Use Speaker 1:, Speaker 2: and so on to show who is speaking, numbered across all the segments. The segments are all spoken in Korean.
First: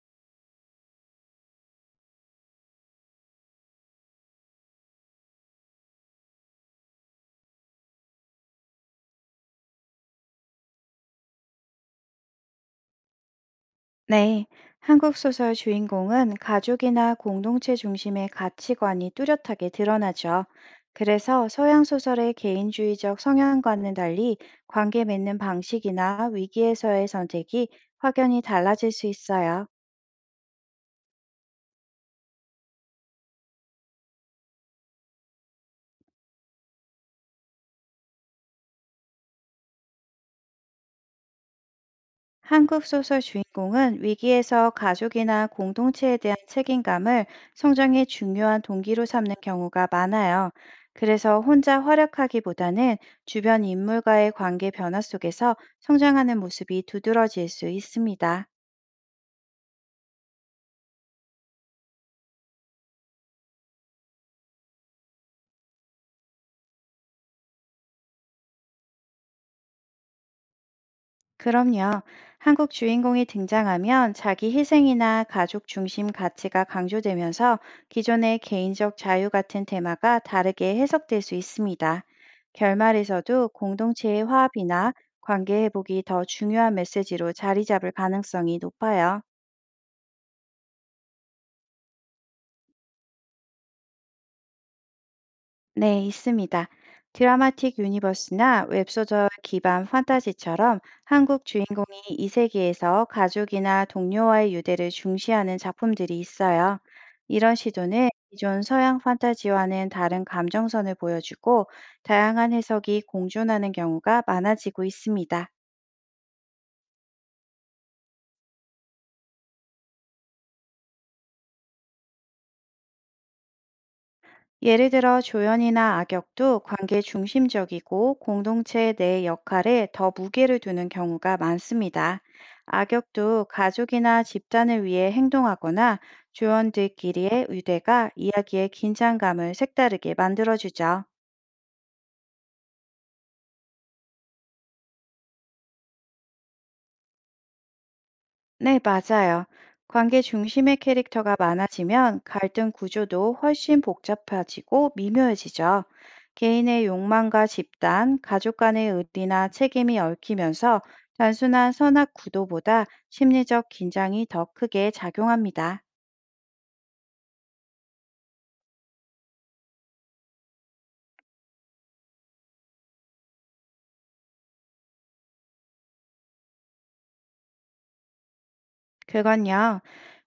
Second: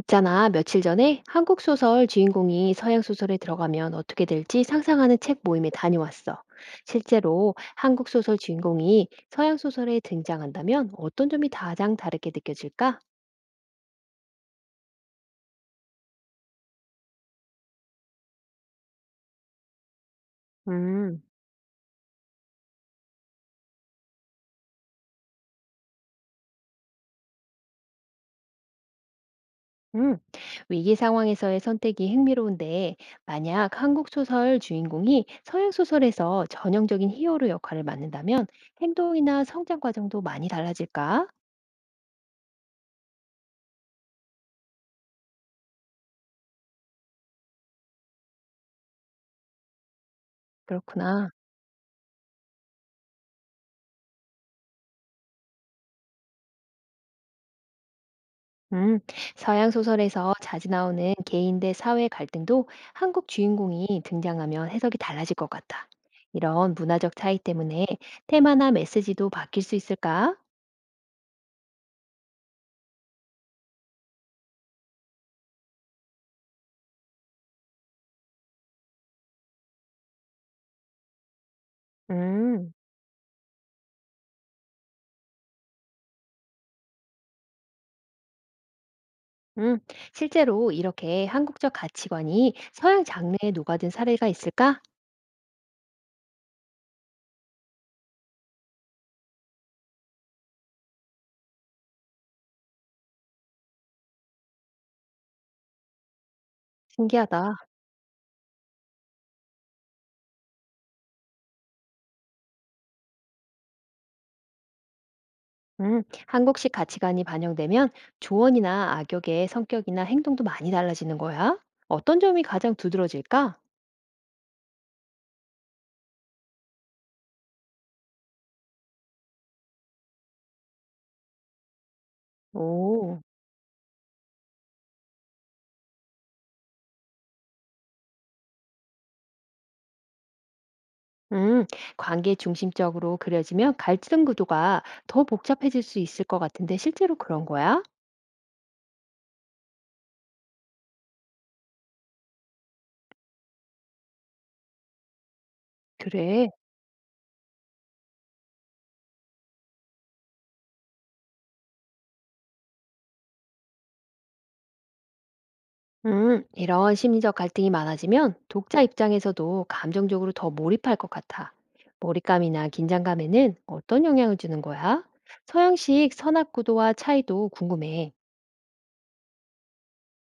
Speaker 1: 있잖아, 며칠 전에 한국 소설 주인공이 서양 소설에 들어가면 어떻게 될지 상상하는 책 모임에 다녀왔어. 실제로 한국 소설 주인공이 서양 소설에 등장한다면 어떤 점이 가장 다르게 느껴질까?
Speaker 2: 네, 한국 소설 주인공은 가족이나 공동체 중심의 가치관이 뚜렷하게 드러나죠.
Speaker 1: 음,
Speaker 2: 그래서 서양 소설의 개인주의적 성향과는 달리 관계 맺는 방식이나 위기에서의 선택이 확연히 달라질 수 있어요.
Speaker 1: 음, 위기 상황에서의 선택이 흥미로운데, 만약 한국 소설 주인공이 서양 소설에서 전형적인 히어로 역할을 맡는다면 행동이나 성장 과정도 많이 달라질까?
Speaker 2: 한국 소설 주인공은 위기에서 가족이나 공동체에 대한 책임감을 성장의 중요한 동기로 삼는 경우가 많아요.
Speaker 1: 그렇구나.
Speaker 2: 그래서 혼자 활약하기보다는 주변 인물과의 관계 변화 속에서 성장하는 모습이 두드러질 수 있습니다.
Speaker 1: 음, 서양 소설에서 자주 나오는 개인 대 사회 갈등도 한국 주인공이 등장하면 해석이 달라질 것 같다. 이런 문화적 차이 때문에 테마나 메시지도 바뀔 수 있을까?
Speaker 2: 그럼요. 한국 주인공이 등장하면 자기 희생이나 가족 중심 가치가 강조되면서 기존의 개인적 자유 같은 테마가 다르게 해석될 수 있습니다.
Speaker 1: 음,
Speaker 2: 결말에서도 공동체의 화합이나 관계 회복이 더 중요한 메시지로 자리 잡을 가능성이 높아요.
Speaker 1: 음, 실제로 이렇게 한국적 가치관이 서양 장르에 녹아든 사례가 있을까?
Speaker 2: 네, 있습니다. 드라마틱 유니버스나 웹소설 기반 판타지처럼 한국 주인공이 이 세계에서 가족이나 동료와의 유대를 중시하는 작품들이 있어요.
Speaker 1: 신기하다.
Speaker 2: 이런 시도는 기존 서양 판타지와는 다른 감정선을 보여주고 다양한 해석이 공존하는 경우가 많아지고 있습니다.
Speaker 1: 한국식 가치관이 반영되면 조언이나 악역의 성격이나 행동도 많이 달라지는 거야? 어떤 점이 가장 두드러질까?
Speaker 2: 예를 들어 조연이나 악역도 관계 중심적이고 공동체 내 역할에 더 무게를 두는 경우가 많습니다.
Speaker 1: 오.
Speaker 2: 악역도 가족이나 집단을 위해 행동하거나 조연들끼리의 유대가 이야기의 긴장감을 색다르게 만들어주죠.
Speaker 1: 음, 관계 중심적으로 그려지면 갈등 구도가 더 복잡해질 수 있을 것 같은데 실제로 그런 거야?
Speaker 2: 네, 맞아요. 관계 중심의 캐릭터가 많아지면 갈등 구조도 훨씬 복잡해지고 미묘해지죠.
Speaker 1: 그래.
Speaker 2: 개인의 욕망과 집단, 가족 간의 의리나 책임이 얽히면서 단순한 선악 구도보다 심리적 긴장이 더 크게 작용합니다.
Speaker 1: 이런 심리적 갈등이 많아지면 독자 입장에서도 감정적으로 더 몰입할 것 같아. 몰입감이나 긴장감에는 어떤 영향을 주는 거야? 서양식 선악 구도와 차이도 궁금해.
Speaker 2: 그건요,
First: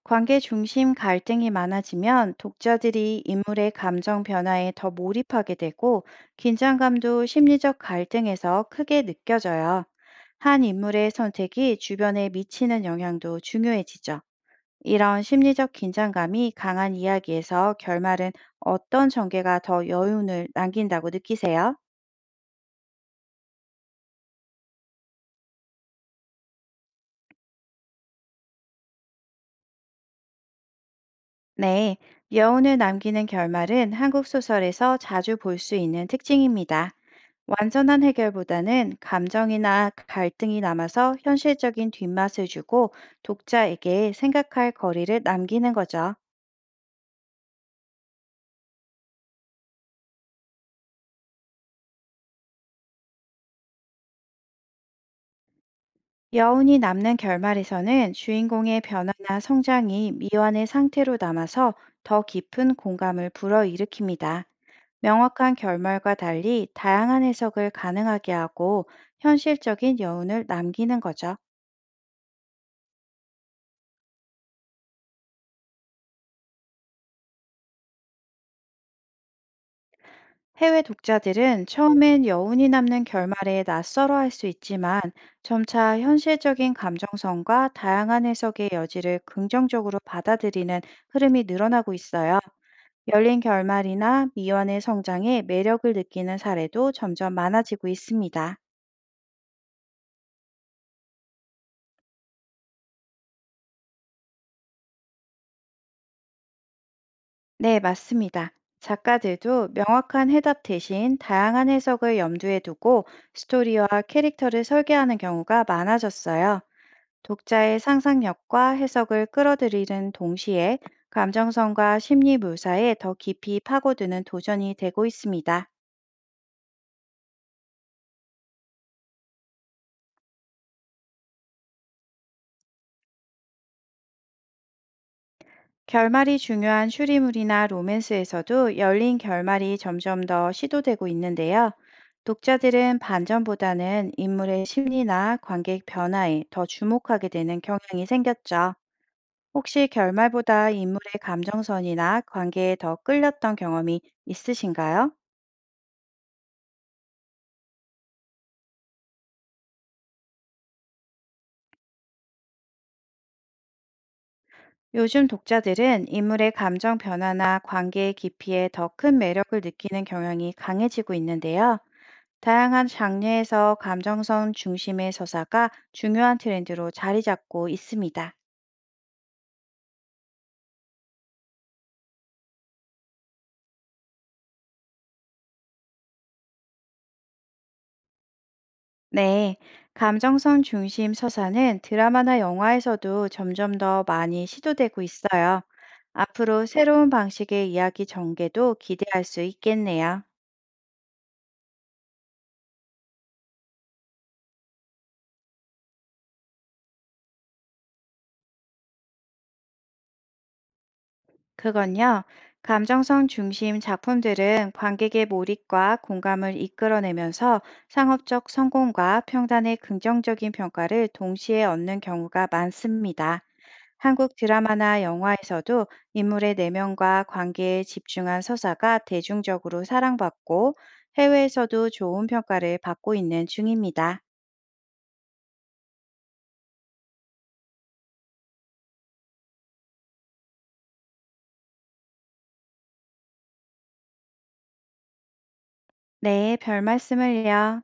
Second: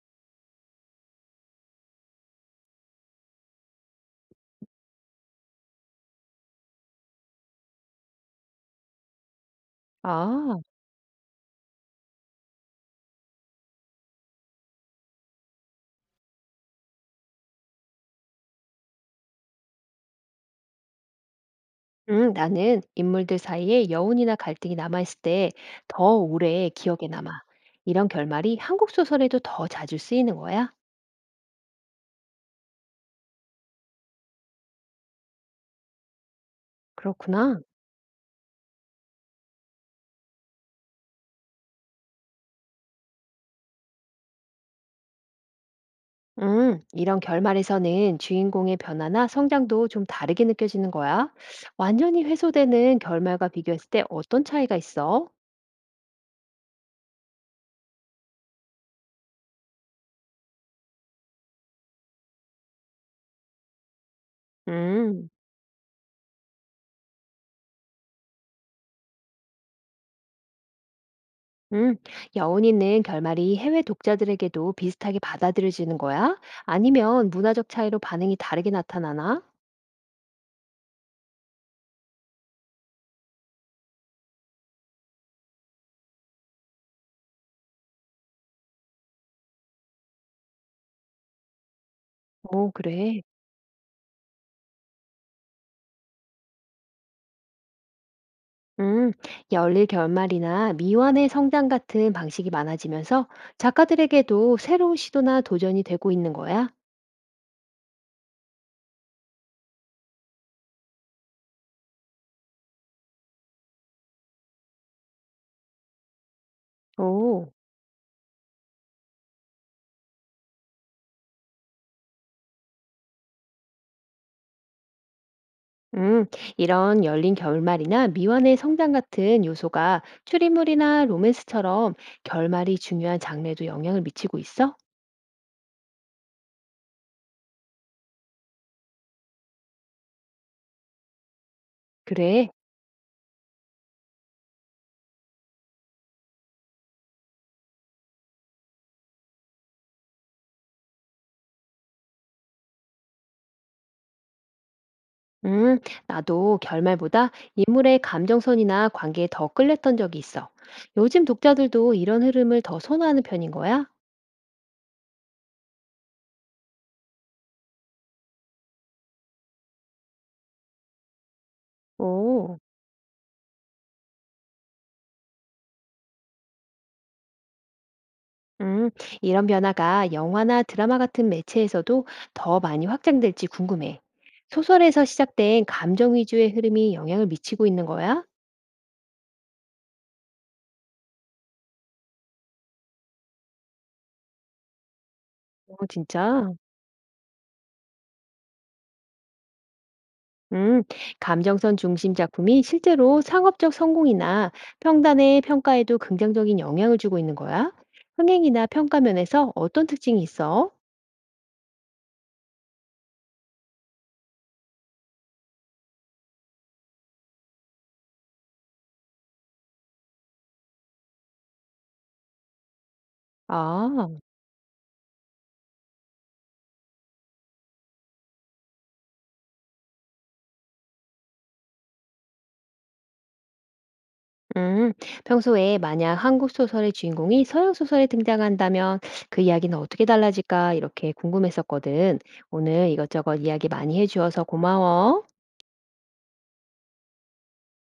Speaker 2: 관계 중심 갈등이 많아지면 독자들이 인물의 감정 변화에 더 몰입하게 되고 긴장감도 심리적 갈등에서 크게 느껴져요.
Speaker 1: 아,
Speaker 2: 한 인물의 선택이 주변에 미치는 영향도 중요해지죠. 이런 심리적 긴장감이 강한 이야기에서 결말은 어떤 전개가 더 여운을 남긴다고 느끼세요?
Speaker 1: 나는 인물들 사이에 여운이나 갈등이 남아있을 때 더 오래 기억에 남아. 이런 결말이 한국 소설에도 더 자주 쓰이는 거야?
Speaker 2: 네, 여운을 남기는 결말은 한국 소설에서 자주 볼 수 있는 특징입니다.
Speaker 1: 그렇구나.
Speaker 2: 완전한 해결보다는 감정이나 갈등이 남아서 현실적인 뒷맛을 주고 독자에게 생각할 거리를 남기는 거죠.
Speaker 1: 이런 결말에서는 주인공의 변화나 성장도 좀 다르게 느껴지는 거야. 완전히 회수되는 결말과 비교했을 때 어떤 차이가 있어?
Speaker 2: 여운이 남는 결말에서는 주인공의 변화나 성장이 미완의 상태로 남아서 더 깊은 공감을 불어일으킵니다.
Speaker 1: 음,
Speaker 2: 명확한 결말과 달리 다양한 해석을 가능하게 하고 현실적인 여운을 남기는 거죠.
Speaker 1: 음, 여운 있는 결말이 해외 독자들에게도 비슷하게 받아들여지는 거야? 아니면 문화적 차이로 반응이 다르게 나타나나?
Speaker 2: 해외 독자들은 처음엔 여운이 남는 결말에 낯설어할 수 있지만 점차 현실적인 감정선과 다양한 해석의 여지를 긍정적으로 받아들이는 흐름이 늘어나고 있어요.
Speaker 1: 오, 그래.
Speaker 2: 열린 결말이나 미완의 성장에 매력을 느끼는 사례도 점점 많아지고 있습니다.
Speaker 1: 음, 열릴 결말이나 미완의 성장 같은 방식이 많아지면서 작가들에게도 새로운 시도나 도전이 되고 있는 거야?
Speaker 2: 네, 맞습니다. 작가들도 명확한 해답 대신 다양한 해석을 염두에 두고 스토리와 캐릭터를 설계하는 경우가 많아졌어요.
Speaker 1: 오.
Speaker 2: 독자의 상상력과 해석을 끌어들이는 동시에 감정선과 심리 묘사에 더 깊이 파고드는 도전이 되고 있습니다.
Speaker 1: 음, 이런 열린 결말이나 미완의 성장 같은 요소가 추리물이나 로맨스처럼 결말이 중요한 장르에도 영향을 미치고 있어?
Speaker 2: 결말이 중요한 추리물이나 로맨스에서도 열린 결말이 점점 더 시도되고 있는데요.
Speaker 1: 그래.
Speaker 2: 독자들은 반전보다는 인물의 심리나 관객 변화에 더 주목하게 되는 경향이 생겼죠. 혹시 결말보다 인물의 감정선이나 관계에 더 끌렸던 경험이 있으신가요?
Speaker 1: 음, 나도 결말보다 인물의 감정선이나 관계에 더 끌렸던 적이 있어. 요즘 독자들도 이런 흐름을 더 선호하는 편인 거야?
Speaker 2: 요즘 독자들은 인물의 감정 변화나 관계의 깊이에 더 큰 매력을 느끼는 경향이 강해지고 있는데요.
Speaker 1: 오.
Speaker 2: 다양한 장르에서 감정선 중심의 서사가 중요한 트렌드로 자리 잡고 있습니다.
Speaker 1: 음, 이런 변화가 영화나 드라마 같은 매체에서도 더 많이 확장될지 궁금해. 소설에서 시작된 감정 위주의 흐름이 영향을 미치고 있는 거야?
Speaker 2: 네, 감정선 중심 서사는 드라마나 영화에서도 점점 더 많이 시도되고 있어요.
Speaker 1: 어 진짜?
Speaker 2: 앞으로 새로운 방식의 이야기 전개도 기대할 수 있겠네요.
Speaker 1: 음. 감정선 중심 작품이 실제로 상업적 성공이나 평단의 평가에도 긍정적인 영향을 주고 있는 거야? 흥행이나 평가 면에서 어떤 특징이 있어?
Speaker 2: 그건요, 감정성 중심 작품들은 관객의 몰입과 공감을 이끌어내면서 상업적 성공과 평단의 긍정적인 평가를 동시에 얻는 경우가 많습니다.
Speaker 1: 아,
Speaker 2: 한국 드라마나 영화에서도 인물의 내면과 관계에 집중한 서사가 대중적으로 사랑받고 해외에서도 좋은 평가를 받고 있는 중입니다.
Speaker 1: 음. 평소에 만약 한국 소설의 주인공이 서양 소설에 등장한다면 그 이야기는 어떻게 달라질까? 이렇게 궁금했었거든. 오늘 이것저것 이야기 많이 해주어서 고마워.
Speaker 2: 네, 별 말씀을요.